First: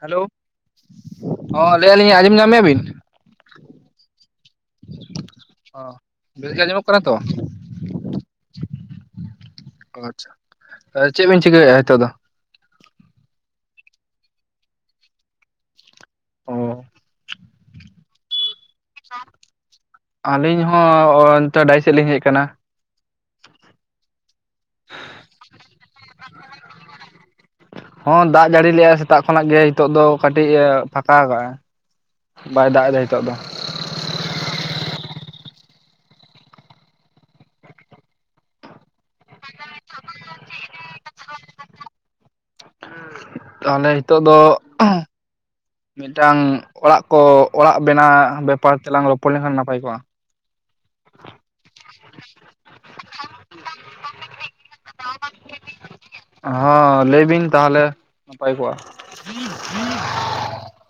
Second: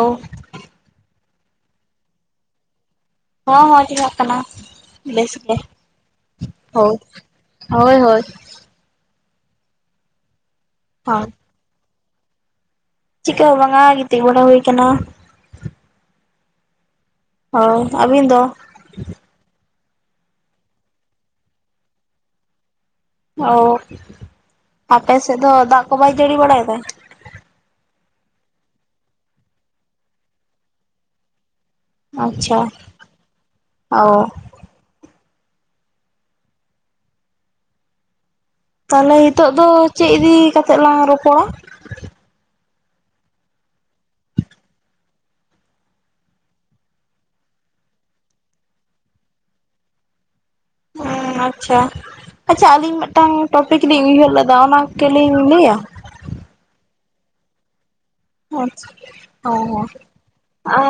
Hello ᱦᱚᱸᱻ ᱞᱟᱹᱭᱮᱫ ᱟᱹᱞᱤᱧ ᱟᱸᱡᱚᱢ ᱧᱟᱢᱮᱜ-ᱟ ᱵᱤᱱ ᱾ ᱦᱚᱸ ᱦᱚᱸ ᱟᱸᱡᱚᱢᱚᱜ ᱠᱟᱱᱟ ᱵᱮᱥ ᱜᱮ ᱚ ᱵᱮᱥ ᱜᱮ ᱾ ᱟᱸᱡᱚᱢᱚᱜ ᱦᱳᱭ ᱾ ᱠᱟᱱᱟ ᱛᱚ? ᱦᱳᱭ ᱦᱳᱭ ᱾ ᱟᱪᱪᱷᱟ ᱾ [inaudible] ᱛᱟᱦᱞᱮ ᱦᱳᱭ ᱪᱮᱫ ᱵᱤᱱ ᱪᱤᱠᱟᱹᱭᱮᱜᱼᱟ ᱱᱤᱛᱚᱜ ᱫᱚ? ᱪᱤᱠᱟᱹ ᱦᱚᱸ ᱵᱟᱝᱟ ᱜᱤᱛᱤᱡ ᱵᱟᱲᱟ ᱦᱩᱭ ᱠᱟᱱᱟ ᱾ ᱚᱻ ᱦᱚ, ᱟᱹᱵᱤᱱ ᱫᱚ? ᱟᱹᱞᱤᱧ ᱦᱚᱸ ᱚᱱᱛᱮ ᱰᱟᱦᱤ ᱥᱮᱫ ᱞᱤᱧ ᱦᱮᱡ ᱟᱠᱟᱱᱟ ᱾ ᱚ, ᱟᱯᱮ ᱥᱮᱫ ᱫᱚ ᱫᱟᱜ ᱠᱚ ᱵᱟᱭ ᱡᱟᱹᱲᱤ ᱵᱟᱲᱟᱭᱮᱫᱟ? ᱦᱚᱸ ᱫᱟᱜ ᱡᱟᱹᱲᱤ ᱞᱮᱫᱼᱟ ᱥᱮᱛᱟᱜ ᱠᱷᱚᱱᱟᱜ ᱜᱮ ᱾ ᱱᱤᱛᱚᱜ ᱫᱚ ᱠᱟᱹᱴᱤᱡᱼᱮ ᱯᱷᱟᱸᱠᱟ ᱟᱠᱟᱜᱼᱟ ᱾ ᱟᱪᱪᱷᱟ, [inaudible] ᱚ᱾ ᱛᱟᱦᱚᱞᱮ ᱦᱤᱛᱚᱜ ᱫᱚ ᱪᱮᱫ ᱤᱫᱤ ᱠᱟᱛᱮᱜ ᱞᱟᱝ ᱨᱚᱯᱚᱲᱟ? ᱛᱟᱦᱚᱞᱮ ᱦᱤᱛᱚᱜ ᱫᱚ ᱢᱤᱫᱴᱟᱝ ᱚᱲᱟᱜ ᱠᱚ, ᱚᱲᱟᱜ ᱵᱮᱱᱟᱣ ᱵᱮᱯᱟᱨ ᱛᱮᱞᱟᱝ ᱨᱚᱯᱚᱲ ᱞᱮᱱᱠᱷᱟᱱ ᱱᱟᱯᱟᱭ ᱠᱚᱜᱼᱟ᱾ [unintelligible] ᱟᱪᱪᱷᱟ, ᱟᱪᱪᱷᱟ ᱟᱹᱞᱤᱧ ᱢᱤᱫᱴᱟᱝ ᱴᱚᱯᱤᱠ ᱞᱤᱧ ᱩᱭᱦᱟᱹᱨ ᱞᱮᱫᱟ ᱚᱱᱟ ᱠᱮᱞᱤᱧ ᱞᱟᱹᱭᱟ? ᱦᱚᱸ, ᱞᱟᱹᱭ ᱵᱤᱱ ᱛᱟᱦᱚᱞᱮ ᱾ ᱚᱞ ᱪᱤᱠᱤ, ᱦᱮᱸ ᱦᱮᱸ ᱾ ᱟ,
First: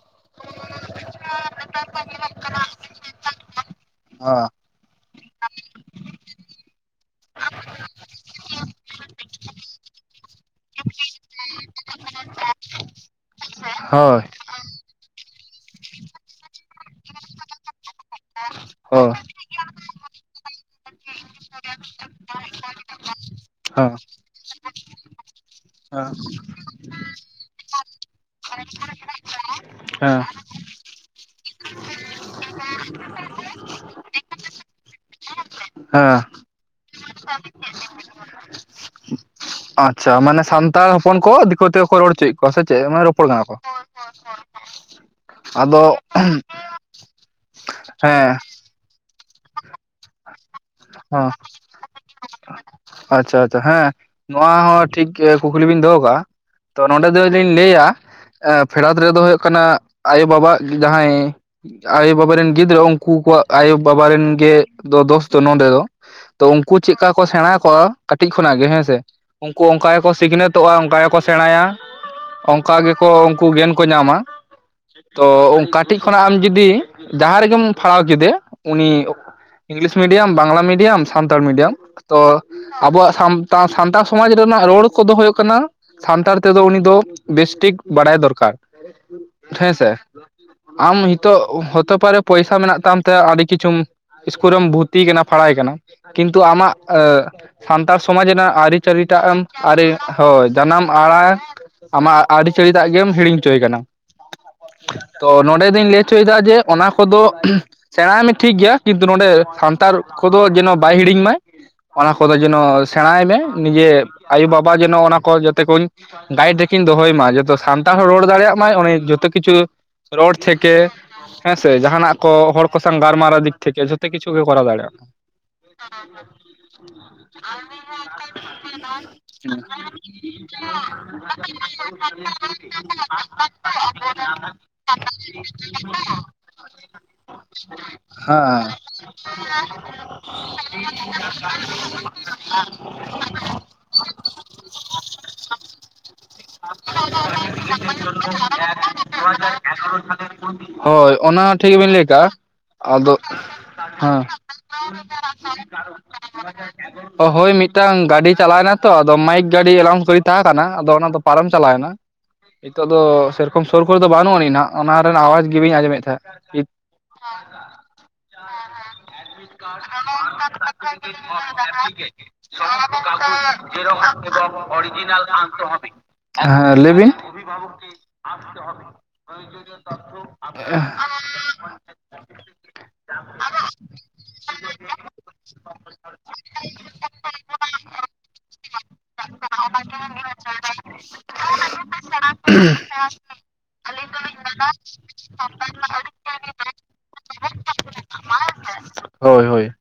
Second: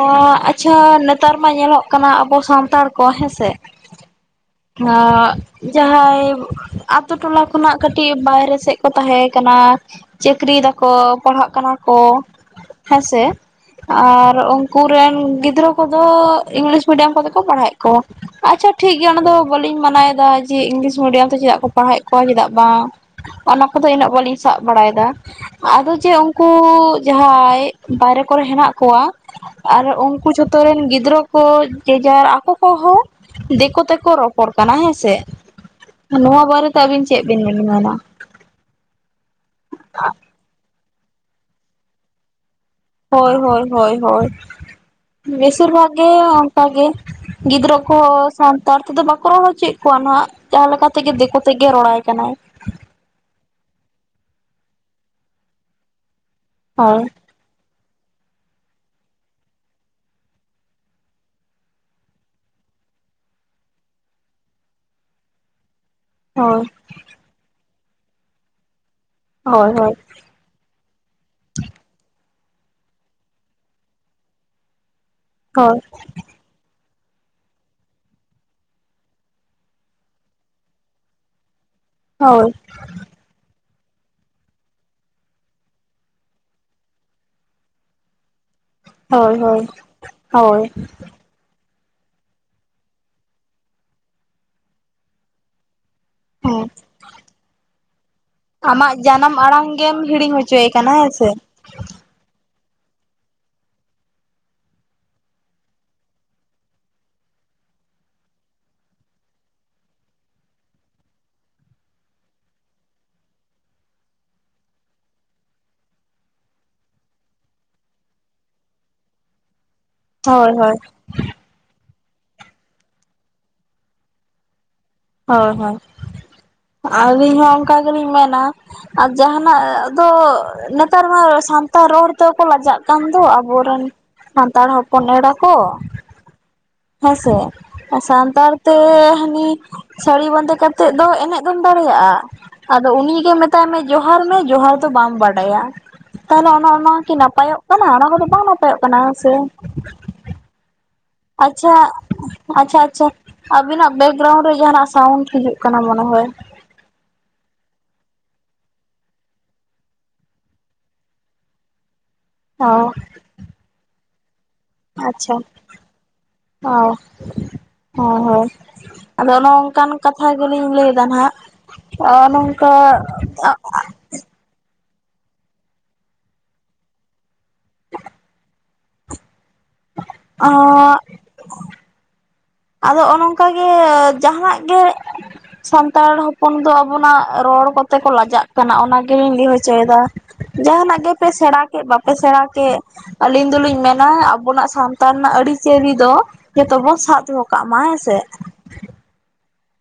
ᱟᱪᱪᱷᱟ ᱱᱮᱛᱟᱨ ᱢᱟ ᱧᱮᱞᱚᱜ ᱠᱟᱱᱟ ᱟᱵᱚ ᱥᱟᱱᱛᱟᱲ ᱠᱚ ᱦᱮᱸᱥᱮ ᱦᱚ ᱾ ᱟᱸ ᱡᱟᱦᱟᱸᱭ ᱟᱛᱳ ᱴᱚᱞᱟ ᱠᱷᱚᱱᱟᱜ ᱠᱟᱹᱴᱤᱡ ᱵᱟᱭᱨᱮ ᱥᱮᱫ ᱠᱚ ᱛᱟᱦᱮᱸ ᱟᱠᱟᱱᱟ ᱾ ᱪᱟᱹᱠᱨᱤᱭ ᱮᱫᱟ ᱠᱚ ᱯᱟᱲᱦᱟᱜ ᱠᱟᱱᱟ ᱠᱚ, ᱦᱮᱸᱥᱮ ᱦᱳᱭ ᱟᱨ ᱩᱱ ᱩᱱᱠᱩ ᱨᱮᱱ ᱜᱤᱫᱽᱨᱟᱹ ᱠᱚᱫᱚ ᱤᱝᱞᱤᱥ ᱢᱤᱰᱤᱭᱟᱢ ᱠᱚᱛᱮ ᱠᱚ ᱯᱟᱲᱦᱟᱣᱮᱫ ᱠᱚᱣᱟ ᱾ ᱟᱪᱪᱷᱟ ᱴᱷᱤᱠ ᱜᱮᱭᱟ ᱦᱳᱭ ᱚᱱᱟ ᱫᱚ ᱵᱟᱹᱞᱤᱧ ᱢᱟᱱᱟᱭ ᱮᱫᱟ ᱡᱮ ᱤᱝᱞᱤᱥ ᱢᱤᱰᱤᱭᱟᱢ ᱛᱮ ᱪᱮᱫᱟᱜ ᱠᱚ ᱯᱟᱲᱦᱟᱣᱮᱫ ᱠᱚᱣᱟ, ᱪᱮᱫᱟᱜ ᱵᱟᱝ ᱚᱱᱟ ᱠᱚᱫᱚ ᱦᱮᱸ ᱤᱱᱟᱹᱜ ᱵᱟᱹᱞᱤᱧ ᱥᱟᱵ ᱵᱟᱲᱟᱭᱮᱫᱟ ᱾ ᱟᱫᱚ ᱪᱮ ᱩᱱᱠᱩ ᱡᱟᱦᱟᱸᱭ ᱵᱟᱭᱨᱮ ᱠᱚᱨᱮ ᱦᱮᱱᱟᱜ ᱠᱚᱣᱟ ᱟᱨ ᱦᱮᱸ ᱩᱱᱠᱩ ᱡᱷᱚᱛᱚ ᱨᱮᱱ ᱜᱤᱫᱽᱨᱟᱹ ᱠᱚ ᱡᱮᱡᱟᱨ ᱟᱠᱚ ᱠᱚᱦᱚᱸ ᱫᱤᱠᱩ ᱛᱮᱠᱚ ᱨᱚᱯ ᱨᱚᱯᱚᱲ ᱠᱟᱱᱟ ᱦᱮᱸᱥᱮ ᱾ ᱦᱮᱸ ᱱᱚᱣᱟ ᱵᱟᱨᱮ ᱛᱮ ᱟᱹᱵᱤᱱ ᱪᱮᱫ ᱵᱤᱱ ᱢᱮᱱᱟ? ᱟᱪᱪᱷᱟ, ᱢᱟᱱᱮ ᱥᱟᱱᱛᱟᱲ ᱦᱚᱯᱚᱱ ᱠᱚ ᱫᱤᱠᱩ ᱛᱮᱠᱚ ᱨᱚᱲ ᱦᱚᱪᱚ ᱮᱫ ᱠᱚᱣᱟ ᱥᱮ ᱪᱮᱫ ᱢᱟᱱᱮ ᱨᱚᱯᱚᱲ ᱦᱳᱭ ᱠᱟᱱᱟ ᱠᱚ? ᱦᱳᱭ ᱦᱳᱭ ᱦᱳᱭ ᱾ ᱵᱮᱥᱤᱨ ᱵᱷᱟᱜᱽ ᱟᱫᱚ ᱜᱮ ᱚᱱᱠᱟ ᱜᱮ ᱜᱤᱫᱽᱨᱟᱹ ᱠᱚᱦᱚᱸ ᱦᱮᱸ ᱥᱟᱱᱛᱟᱲ ᱛᱮᱫᱚ ᱵᱟᱠᱚ ᱨᱚᱲᱚ ᱦᱚᱪᱚᱭᱮᱫ ᱠᱚᱣᱟ ᱱᱟᱦᱟᱜ ᱾ ᱡᱟᱦᱟᱸ ᱞᱮᱠᱟ ᱛᱮᱜᱮ ᱦᱮᱸ ᱫᱤᱠᱩ ᱛᱮ ᱜᱮ ᱨᱚᱲᱟᱭ ᱠᱟᱱᱟᱭ ᱾ ᱟᱪᱪᱷᱟ ᱟᱪᱪᱷᱟ ᱾ ᱦᱮᱸ, ᱱᱚᱣᱟ ᱦᱚᱸ ᱴᱷᱤᱠ ᱠᱩᱠᱞᱤ ᱵᱤᱱ ᱫᱚᱦᱚ ᱟᱠᱟᱜᱼᱟ, ᱛᱚ ᱦᱳᱭ ᱱᱚᱸᱰᱮ ᱫᱚ ᱞᱤᱧ ᱞᱟᱹᱭᱟ ᱯᱷᱮᱰᱟᱛ ᱨᱮᱫᱚ ᱦᱩᱭᱩᱜ ᱠᱟᱱᱟ ᱟᱭᱳ ᱵᱟᱵᱟ ᱡᱟᱦᱟᱸᱭ ᱟᱭᱳ ᱵᱟᱵᱟ ᱨᱮᱱ ᱜᱤᱫᱽᱨᱟᱹ ᱩᱱᱠᱩ ᱠᱚᱣᱟᱜ ᱟᱭᱳ ᱵᱟᱵᱟ ᱨᱮᱱ ᱜᱮ ᱫᱚᱥ ᱫᱚ ᱱᱚᱰᱮ ᱫᱚ ᱾ ᱛᱚ ᱦᱳᱭ ᱩᱱᱠᱩ ᱪᱮᱫᱠᱟ ᱠᱚ ᱥᱮᱬᱟ ᱟᱠᱚᱣᱟ ᱠᱟᱹᱴᱤᱡ ᱠᱷᱚᱱᱟᱜ ᱜᱮ ᱦᱮᱸᱥᱮ, ᱩᱱᱠᱩ ᱦᱳᱭ ᱚᱱᱠᱟ ᱜᱮᱠᱚ ᱥᱤᱠᱷᱱᱟᱹᱛᱚᱜᱼᱟ ᱚᱱᱠᱟ ᱜᱮᱠᱚ ᱥᱮᱬᱟᱭᱟ ᱾ ᱚᱱᱠᱟ ᱜᱮᱠᱚ ᱩᱱᱠᱩ ᱜᱮᱱ ᱠᱚ ᱧᱟᱢᱟ ᱾ ᱛᱚ ᱦᱳᱭ ᱠᱟᱴᱤᱡ ᱠᱷᱚᱱᱟᱜ ᱟᱢ ᱡᱩᱫᱤ ᱡᱟᱦᱟᱸ ᱨᱮᱜᱮᱢ ᱯᱷᱟᱲᱟᱣ ᱠᱮᱫᱮ, ᱩᱱᱤ English medium Bangla medium Santali medium ᱾ᱛᱚ ᱦᱳᱭ ᱟᱵᱚᱣᱟᱜ ᱥᱟᱱ ᱥᱟᱱᱛᱟᱲ ᱥᱚᱢᱟᱡᱽ ᱨᱮᱱᱟᱜ ᱨᱚᱲ ᱠᱚᱫᱚ ᱦᱩᱭᱩᱜ ᱠᱟᱱᱟ ᱥᱟᱱᱛᱟᱲ ᱛᱮᱫᱚ ᱩᱱᱤ ᱫᱚ ᱵᱮᱥᱴᱷᱤᱠ ᱵᱟᱲᱟᱭ ᱫᱚᱨᱠᱟᱨ ᱦᱳᱭ ᱾ ᱦᱳᱭ ᱦᱮᱸᱥᱮ ᱦᱳᱭ ᱦᱳᱭ ᱾ ᱟᱢ ᱱᱤᱛ ᱚᱜ ᱦᱚᱛᱮ ᱯᱟᱨᱮ ᱯᱚᱭᱥᱟ ᱢᱮᱱᱟᱜ ᱛᱟᱢ ᱛᱮ ᱟᱹᱰᱤ ᱠᱤᱪᱷᱩᱢ ᱤᱥᱠᱩᱞ ᱨᱮᱢ ᱵᱷᱩᱨᱛᱤ ᱮ ᱠᱟᱱᱟ ᱯᱷᱟᱲᱟᱣ ᱮ ᱠᱟᱱᱟ ᱾ ᱠᱤᱱᱛᱩ ᱦᱮᱸ ᱟᱢᱟᱜ ᱥᱟᱱᱛᱟᱲ ᱥᱚᱢᱟᱡᱽ ᱨᱮᱱᱟᱜ ᱟᱹᱨᱤ ᱟᱢᱟᱜ ᱪᱟᱹᱞᱤ ᱴᱟᱜ ᱡᱟᱱᱟᱢ ᱮᱢ ᱟᱲᱟᱝ ᱟᱹᱨᱤ ᱜᱮᱢ ᱦᱤᱲᱤᱧ ᱦᱳᱭ ᱦᱚᱪᱚᱭᱮ ᱡᱟᱱᱟᱢ ᱠᱟᱱᱟ ᱦᱮᱸ ᱥᱮ ᱟᱲᱟᱝ ᱟᱢᱟᱜ ᱟᱹᱨᱤᱪᱟᱹᱞᱤ ᱫᱟᱜ ᱜᱮᱢ ᱦᱤᱲᱤᱧ ᱦᱚᱪᱚᱭᱮ ᱠᱟᱱᱟ᱾ ᱛᱚ ᱱᱚᱸᱰᱮ ᱫᱩᱧ ᱞᱟᱹᱭ ᱦᱚᱪᱚ ᱭᱮᱫᱟ ᱡᱮ ᱚᱱᱟ ᱠᱚᱫᱚ᱾ ᱥᱮᱬᱟᱭ ᱢᱮ ᱴᱷᱤᱠ ᱜᱮᱭᱟ ᱠᱤᱱᱛᱩ ᱱᱚᱰᱮ ᱥᱟᱱᱛᱟᱲ ᱠᱚᱫᱚ ᱡᱮᱱᱚ ᱵᱟᱭ ᱦᱤᱲᱤᱧ ᱢᱟᱟᱭ ᱚᱱᱟ ᱠᱚᱫᱚ ᱡᱮᱱᱚ ᱥᱮᱬᱟᱭ ᱢᱮ ᱱᱤᱡᱮ ᱟᱭᱳᱼᱵᱟᱵᱟ ᱡᱮᱱᱚ ᱚᱱᱟ ᱠᱚ ᱡᱟᱛᱮ ᱠᱚᱧ ᱜᱟᱭᱤᱰ ᱨᱮᱠᱤᱱ ᱫᱚᱦᱚᱭ ᱢᱟ ᱡᱚᱛᱚ ᱥᱟᱱᱛᱟᱲ ᱦᱚᱲ ᱨᱚᱲ ᱫᱟᱲᱮᱭᱟᱜ ᱢᱟᱭ ᱚᱱᱮ ᱡᱚᱛᱚ ᱠᱤᱪᱷᱩ ᱨᱚᱲ ᱦᱳᱭ ᱦᱳᱭ ᱛᱷᱮᱠᱮ, ᱦᱮᱸ ᱥᱮ ᱡᱟᱦᱟᱱᱟᱜ ᱠᱚ ᱦᱚᱲ ᱠᱚ ᱥᱟᱶ ᱜᱟᱞᱢᱟᱨᱟᱣ ᱫᱤᱠ ᱛᱷᱮᱠᱮ ᱡᱚᱛᱚ ᱠᱤᱪᱷᱩ ᱜᱮ ᱠᱚᱨᱟᱣ ᱫᱟᱲᱮ ᱭᱟᱜᱼᱟ᱾ ᱦᱳᱭ ᱦᱳᱭ ᱟᱹᱞᱤᱧ ᱦᱚᱸ ᱚᱱᱠᱟ ᱜᱮᱞᱤᱧ ᱢᱮᱱᱟ ᱟᱨ ᱦᱩᱸ ᱡᱟᱦᱟᱸᱟᱱᱟᱜ ᱫᱚ ᱱᱮᱛᱟᱨ ᱢᱟ ᱥᱟᱱᱛᱟᱲ ᱨᱚᱲᱼᱼ ᱡᱚᱛᱚ ᱠᱚ ᱞᱟᱡᱟᱜ ᱠᱟᱱ ᱫᱚ ᱟᱵᱚᱨᱮᱱ ᱥᱟᱱᱛᱟᱲ ᱦᱚᱯᱚᱱ ᱮᱨᱟ ᱠᱚ᱾ ᱦᱮᱸᱥᱮ ᱥᱟᱱᱛᱟᱲ ᱦᱮᱸ ᱛᱮ ᱦᱟᱹᱱᱤ ᱥᱟᱹᱲᱤ ᱵᱟᱸᱫᱮ ᱠᱟᱛᱮᱫ ᱫᱚ ᱮᱱᱮᱡᱼᱼ ᱟᱫᱚᱢ ᱫᱟᱲᱮᱭᱟᱜᱼᱟ ᱟᱫᱚ ᱩᱱᱤ ᱜᱮ ᱢᱮᱛᱟᱭ ᱢᱮ ᱡᱚᱦᱟᱨ ᱢᱮ ᱡᱚᱦᱟᱨ ᱫᱚ ᱵᱟᱢ ᱵᱟᱰᱟᱭᱟ᱾ ᱛᱟᱦᱚᱞᱮ ᱚᱱᱮ ᱚᱱᱟ ᱠᱤ ᱱᱟᱯᱟᱭᱚᱜ ᱠᱟᱱᱟ ᱚᱱᱟ ᱠᱚᱫᱚ ᱵᱟᱝ ᱱᱟᱯᱟᱭᱚᱜ ᱠᱟᱱᱟ ᱥᱮᱼᱼ ᱦᱳᱭ ᱚᱱᱟ ᱴᱷᱤᱠ ᱜᱮᱵᱤᱱ ᱞᱟᱹᱭ ᱠᱟᱜᱼᱟ᱾ ᱟᱪᱪᱷᱟ ᱟᱪᱪᱷᱟ ᱟᱫᱚ ᱟᱵᱤᱱᱟᱜ ᱦᱮᱸ ᱵᱮᱠᱜᱨᱟᱣᱩᱱᱰ ᱨᱮ ᱡᱟᱦᱟᱱᱟᱜ ᱥᱟᱣᱩᱱᱰ ᱦᱤᱡᱩᱜ ᱠᱟᱱᱟ ᱢᱚᱱᱮ ᱦᱚᱭ [inaudible] ᱚ ᱦᱳᱭ ᱢᱤᱫᱴᱟᱝ ᱜᱟᱹᱰᱤ ᱪᱟᱞᱟᱣᱱᱟ ᱛᱚ ᱟᱫᱚ ᱢᱟᱭᱤᱠ ᱜᱟᱹᱰᱤ ᱮᱞᱟᱣᱩᱱᱥ ᱜᱟᱹᱰᱤ ᱛᱟᱦᱮᱸ ᱠᱟᱱᱟ ᱟᱫᱚ ᱚᱱᱟ ᱫᱚ ᱯᱟᱨᱚᱢ ᱪᱟᱞᱟᱣᱱᱟ᱾ ᱚ ᱱᱤᱛᱚᱜ ᱫᱚ ᱥᱮᱨᱚᱠᱚᱢ ᱥᱩᱨ ᱠᱚᱨᱮ ᱫᱚ ᱵᱟᱹᱱᱩᱜ ᱟᱹᱱᱤᱡ ᱱᱟᱦᱟᱜ ᱚᱱᱟ ᱨᱮᱱᱟᱜ ᱟᱣᱟᱡᱽ ᱜᱮ ᱵᱟᱹᱧ ᱟᱸᱡᱚᱢᱮᱫ ᱛᱟᱦᱮᱸᱫ᱾ ᱦᱳᱸ ᱦᱳᱸ ᱟᱫᱚ ᱚᱱᱮ ᱚᱱᱠᱟᱱ ᱠᱟᱛᱷᱟ ᱜᱮᱞᱤᱧ ᱞᱟᱹᱭᱮᱫᱟ ᱱᱟᱦᱟᱜ ᱱᱚᱝᱠᱟ᱾ ᱦᱮᱸ ᱞᱟᱹᱭᱵᱤᱱ? ᱟᱥᱛᱮ ᱦᱚᱵᱮ ᱯᱨᱭᱳᱡᱚᱱᱭᱚ ᱛᱚᱛᱷᱚ [unintelligible] ᱟᱫᱚ ᱚᱱᱠᱟ ᱜᱮ ᱡᱟᱦᱟᱜ ᱜᱮ ᱦ ᱥᱟᱱᱛᱟᱲ ᱦᱚᱯᱚᱱ ᱫᱚ ᱟᱵᱚᱱᱟᱜ ᱨᱚᱲ ᱠᱚᱛᱮ ᱠᱚ ᱞᱟᱡᱟᱜ ᱠᱟᱱᱟ ᱚᱱᱟ ᱜᱮᱞᱤᱧ ᱞᱟᱹᱭ ᱦᱚᱪᱚ ᱭᱮᱫᱟ᱾ ᱡᱟᱦᱟᱱᱟᱜ ᱜᱮᱯᱮ ᱥᱮᱬᱟ ᱠᱮᱫ ᱵᱟᱯᱮ ᱥᱮᱬᱟ ᱠᱮᱫ ᱟᱹᱞᱤᱧ ᱫᱚᱞᱤᱧ ᱢᱮᱱᱟ ᱟᱵᱚᱱᱟᱜ ᱥᱟᱱᱛᱟᱲ ᱨᱮᱱᱟᱜ ᱟᱹᱨᱤᱪᱟᱹᱞᱤ ᱫᱚ ᱡᱚᱛᱚᱵᱚᱱ ᱥᱟᱵ ᱫᱚᱦᱚ ᱠᱟᱜᱟ ᱢᱟᱭ ᱟ ᱥᱮᱼᱼ ᱦᱳᱭ ᱦᱳᱭ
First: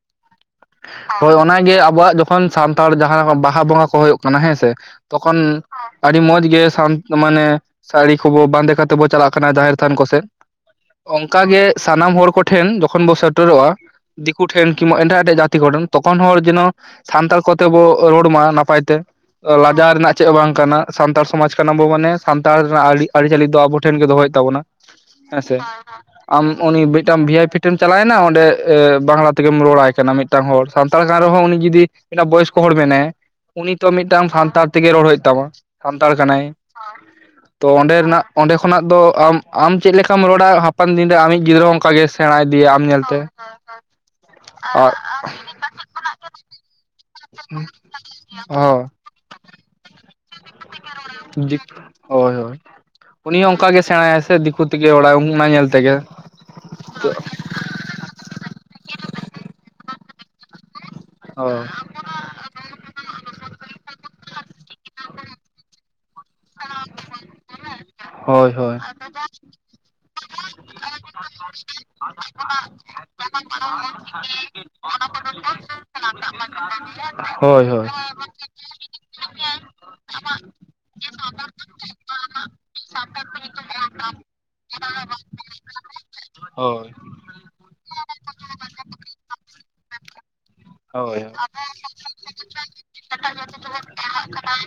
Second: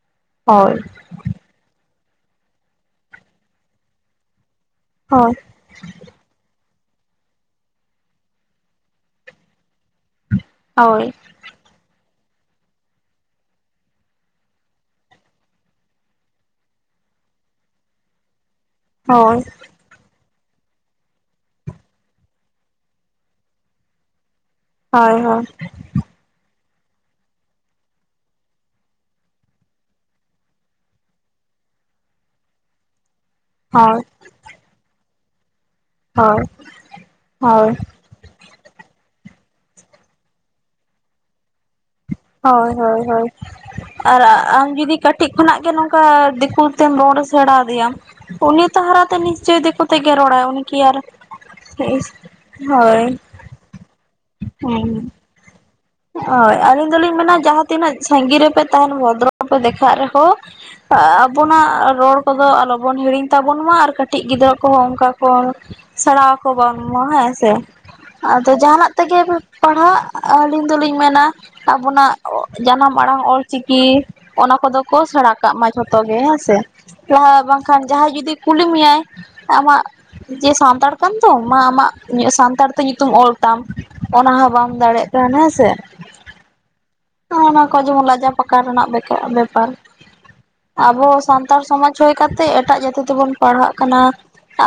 ᱦᱚᱭ ᱦᱳᱭ ᱚᱱᱟᱜᱮ ᱟᱵᱚᱣᱟᱜ ᱡᱚᱠᱷᱚᱱ ᱥᱟᱱᱛᱟᱲ ᱡᱟᱦᱟᱸ ᱵᱟᱦᱟ ᱵᱚᱸᱜᱟ ᱠᱚ ᱦᱩᱭᱩᱜ ᱠᱟᱱᱟ ᱦᱮᱸ ᱥᱮ ᱦᱳᱭ ᱛᱚᱠᱷᱚᱱᱼᱼ ᱟᱹᱰᱤ ᱢᱚᱡᱽ ᱜᱮ ᱢᱟᱱᱮ ᱥᱟᱹᱲᱤ ᱠᱚᱵᱚ ᱵᱟᱸᱫᱮ ᱠᱟᱛᱮ ᱵᱚ ᱪᱟᱞᱟᱜ ᱠᱟᱱᱟ ᱡᱟᱦᱮᱨ ᱛᱷᱟᱱ ᱠᱚ ᱥᱮᱫ᱾ ᱦᱳᱭ ᱚᱱᱠᱟ ᱜᱮ ᱥᱟᱱᱟᱢ ᱦᱚᱲ ᱠᱚᱴᱷᱮᱱ ᱡᱚᱠᱷᱚᱱ ᱵᱚᱱ ᱥᱮᱴᱮᱨᱚᱜᱼᱟ ᱫᱤᱠᱩ ᱴᱷᱮᱱ ᱠᱤᱢᱵᱟ ᱮᱸᱴᱟᱜ ᱮᱴᱟᱜ ᱡᱟᱹᱛᱤᱼᱼ ᱜᱷᱚᱴᱚᱱ ᱛᱚᱠᱷᱚᱱ ᱦᱚᱲ ᱡᱮᱱᱚ ᱥᱟᱱᱛᱟᱲ ᱠᱚᱛᱮ ᱵᱚ ᱨᱚᱲ ᱢᱟ ᱱᱟᱯᱟᱭ ᱛᱮᱼᱼ ᱦᱳᱭ ᱡᱟᱦᱟᱸ ᱨᱮᱱᱟᱜ ᱪᱮᱫ ᱵᱟᱝ ᱠᱟᱱᱟ ᱥᱟᱱᱛᱟᱲ ᱥᱚᱢᱟᱡᱽ ᱠᱟᱱᱟᱵᱚ ᱢᱟᱱᱮ ᱥᱟᱱᱛᱟᱲ ᱨᱮᱱᱟᱜ ᱟᱹ ᱟᱹᱨᱤᱪᱟᱹᱞᱤ ᱫᱚ ᱟᱵᱚ ᱴᱷᱮᱱ ᱜᱮ ᱫᱚᱦᱚᱭ ᱛᱟᱵᱚᱱᱟ᱾ ᱦᱳᱭ ᱦᱮᱸ ᱦᱳᱭ ᱥᱮ ᱟᱢ ᱩᱱᱤ ᱢᱤᱫᱴᱟᱝ ᱵᱷᱤ ᱟᱭ ᱯᱷᱤ ᱴᱮᱢ ᱪᱟᱞᱟᱣᱮᱱᱟ ᱚᱸᱰᱮ ᱵᱟᱝᱞᱟ ᱛᱮᱜᱮᱢ ᱨᱚᱲᱟᱭ ᱠᱟᱱᱟ ᱢᱤᱫᱼᱼ ᱢᱤᱫ ᱴᱟᱝ ᱦᱚᱲ ᱥᱟᱱᱛᱟᱲ ᱠᱟᱱ ᱨᱮᱦᱚᱸ ᱩᱱᱤ ᱡᱩᱫᱤ ᱵᱚᱭᱚᱥᱠᱚ ᱦᱚᱲ ᱢᱮᱱᱟᱭᱟ ᱩᱱᱤ ᱛᱚ ᱦᱳᱭ ᱢᱤᱫ ᱴᱟᱝ ᱥᱟᱱᱛᱟᱲᱼᱼ ᱛᱮᱜᱮ ᱨᱚᱲ ᱦᱩᱭᱩᱜ ᱛᱟᱢᱟ ᱥᱟᱱᱛᱟᱲ ᱦᱳᱭ ᱠᱟᱱᱟᱭ ᱦᱳᱭ ᱛᱚ ᱚᱸᱰᱮ ᱨᱮᱱᱟᱜᱼᱼ ᱚᱸᱰᱮ ᱠᱷᱚᱱᱟᱜ ᱫᱚ ᱟᱢ ᱟᱢ ᱪᱮᱫ ᱞᱮᱠᱟᱢ ᱨᱚᱲᱟ ᱦᱟᱯᱮᱱ ᱫᱤᱱ ᱨᱮ ᱟᱢᱤᱡ ᱜᱤᱫᱽᱨᱟᱹᱼᱼ ᱦᱳᱭ ᱦᱳᱭ ᱦᱳᱭ ᱟᱨ ᱟᱢ ᱟᱨ ᱡᱩᱫᱤ ᱠᱟᱹᱴᱤᱡᱼᱼ ᱠᱷᱚᱱᱟᱜ ᱜᱮ ᱱᱚᱝᱠᱟ ᱫᱤᱠᱩ ᱛᱮᱢ ᱨᱚᱲ ᱥᱮᱬᱟᱫᱮᱭᱟ ᱩᱱᱤ ᱦᱚᱸ ᱛᱟᱼᱼ ᱱᱤᱥᱪᱚᱭ ᱫᱠᱚ ᱛᱮᱜ ᱜᱮ ᱨᱚᱲᱟᱭ ᱩᱱᱤ ᱠᱤ ᱟᱨ ᱦᱳᱭ ᱦᱳᱭ ᱦᱮᱸ ᱩᱱᱤ ᱦᱚᱸ ᱚᱱᱠᱟ ᱜᱮ ᱥᱮᱬᱟᱭᱟᱭ ᱥᱮ ᱫᱤᱠᱩ ᱛᱮᱜᱮ ᱚᱲᱟᱜ ᱩᱢᱼᱼ ᱚᱱᱟ ᱧᱮᱞ ᱛᱮᱜᱮ᱾ ᱦᱳᱭ ᱟᱹᱞᱤᱧ ᱫᱚᱞᱤᱧ ᱢᱮᱱᱟ ᱡᱟᱦᱟᱸ ᱛᱤᱱᱟᱹᱜ ᱥᱟᱺᱜᱤᱧ ᱨᱮᱯᱮ ᱛᱟᱦᱮᱱ ᱵᱚᱫᱨᱚ ᱯᱮ ᱫᱮᱠᱷᱟᱜ ᱨᱮᱦᱚᱸᱼᱼ ᱟ ᱦᱳᱭ ᱵᱚᱱᱟᱜ ᱨᱚᱲ ᱠᱚᱫᱚ ᱟᱞᱚᱵᱚᱱ ᱦᱤᱲᱤᱧ ᱛᱟᱵᱚᱱ ᱢᱟ ᱟᱨ ᱠᱟᱹᱴᱤᱡ ᱜᱤᱫᱽᱨᱟᱹ ᱠᱚᱦᱚᱸ ᱚᱱᱠᱟ ᱠᱚ ᱥᱮᱬᱟ ᱠᱚ ᱵᱟᱝ ᱢᱟ ᱦᱮᱸ ᱥᱮ ᱟᱫᱚ ᱦᱳᱭ ᱦᱳᱭ ᱡᱟᱦᱟᱱᱟᱜ ᱛᱮᱜᱮ ᱯᱟᱲᱦᱟᱜ ᱩᱱ ᱫᱚᱞᱤᱧ ᱢᱮᱱᱟ ᱟᱵᱚᱱᱟᱜ ᱡᱟᱱᱟᱢ ᱟᱲᱟᱝ ᱚᱞ ᱪᱤᱠᱤ ᱚᱱᱟ ᱠᱚᱫᱚ ᱠᱚ ᱥᱮᱬᱟ ᱠᱟᱜ ᱢᱟ ᱡᱷᱚᱛᱚ ᱜᱮ ᱦᱮᱸᱥᱮ ᱞᱟᱦᱟ ᱵᱟᱝ ᱦᱳᱭ ᱠᱷᱟᱱ ᱦᱳᱭ ᱡᱟᱦᱟ ᱡᱩᱫᱤ ᱠᱩᱞᱤ ᱢᱮᱭᱟᱭ ᱟᱢᱟᱜ ᱡᱮ ᱥᱟᱢ ᱛᱟᱲ ᱠᱟᱱ ᱫᱚᱢ ᱢᱟ ᱟᱢᱟᱜ ᱥᱟᱱᱛᱟᱲ ᱛᱮ ᱧᱩᱛᱩᱢ ᱚᱞ ᱛᱟᱢ ᱚᱱᱟ ᱦᱚᱸ ᱵᱟᱢ ᱫᱟᱲᱮᱜ ᱦᱮᱸᱥᱮ ᱦᱳᱭ ᱚᱱᱟ ᱠᱚ ᱡᱮᱢᱚᱱ ᱞᱟᱡᱟ ᱯᱟᱠᱟ ᱨᱮᱱᱟᱜ ᱵᱮᱠᱟ ᱵᱮᱯᱟᱨ ᱟᱵᱚ ᱦᱳᱭ ᱥᱟᱱᱛᱟᱲ ᱥᱚᱢᱟᱡᱽ ᱦᱩᱭ ᱠᱟᱛᱮᱫ ᱮᱴᱟᱜ ᱡᱟᱹᱛᱤ ᱛᱮᱵᱚᱱ ᱯᱟᱲᱦᱟᱜ ᱠᱟᱱᱟ᱾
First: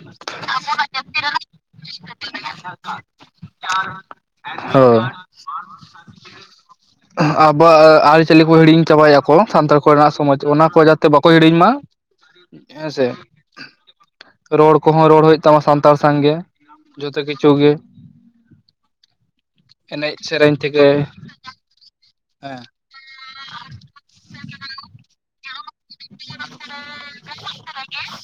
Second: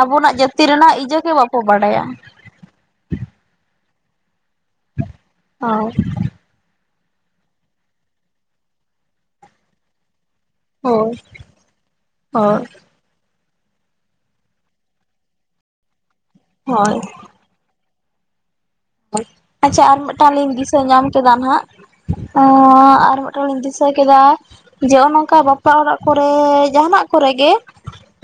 ᱟᱵᱚᱱᱟᱜ ᱡᱟᱹᱛᱤ ᱟᱵᱚᱣᱟᱜ ᱨᱮᱱᱟᱜ ᱡᱟᱹᱛᱤ ᱤᱡᱟᱹ ᱜᱮ ᱵᱟᱠᱚ ᱵᱟᱰᱟᱭᱟ ᱨᱮᱱᱟᱜ [unintelligible] ᱦᱳ ᱦᱳᱭ ᱟᱵᱚᱣᱟᱜ ᱟᱹᱨᱤᱪᱟᱹᱞᱤ ᱠᱚ ᱦᱤᱲᱤᱧ ᱪᱟᱵᱟᱭ ᱟᱠᱚ ᱥᱟᱱᱛᱟᱲ ᱠᱚᱨᱮᱱᱟᱜ ᱥᱚᱢᱟᱡᱽ ᱚᱱᱟ ᱠᱚ ᱡᱟᱛᱮ ᱦᱳᱭ ᱵᱟᱠᱚ ᱦᱤᱲᱤᱧ ᱢᱟ ᱦᱳᱭ ᱦᱮᱸᱥᱮ ᱨᱚᱲ ᱠᱚᱦᱚᱸ ᱨᱚᱲ ᱦᱩᱭᱩᱜ ᱛᱟᱢᱟ ᱥᱟᱱᱛᱟᱲ ᱥᱟᱶᱜᱮ ᱦᱳᱭ ᱡᱚᱛᱚ ᱜᱤ [unintelligible] ᱟᱪᱪᱷᱟ ᱟᱨ ᱢᱤᱫᱴᱟᱝ ᱞᱤᱧ ᱫᱤᱥᱟᱹ ᱧᱟᱢ ᱠᱮᱫᱟ ᱱᱟᱦᱟᱸᱜ ᱦᱮᱸ ᱟ ᱟᱨ ᱢᱤᱫᱴᱟᱝ ᱞᱤᱧ ᱫᱤᱥᱟᱹ ᱠᱮᱫᱟ ᱡᱮ ᱚᱱᱚᱠᱟ ᱵᱟ ᱯᱟ ᱚᱲᱟᱜ ᱠᱚᱨᱮ ᱡᱟᱦᱟᱱᱟᱜ ᱠᱚᱨᱮ ᱜᱮ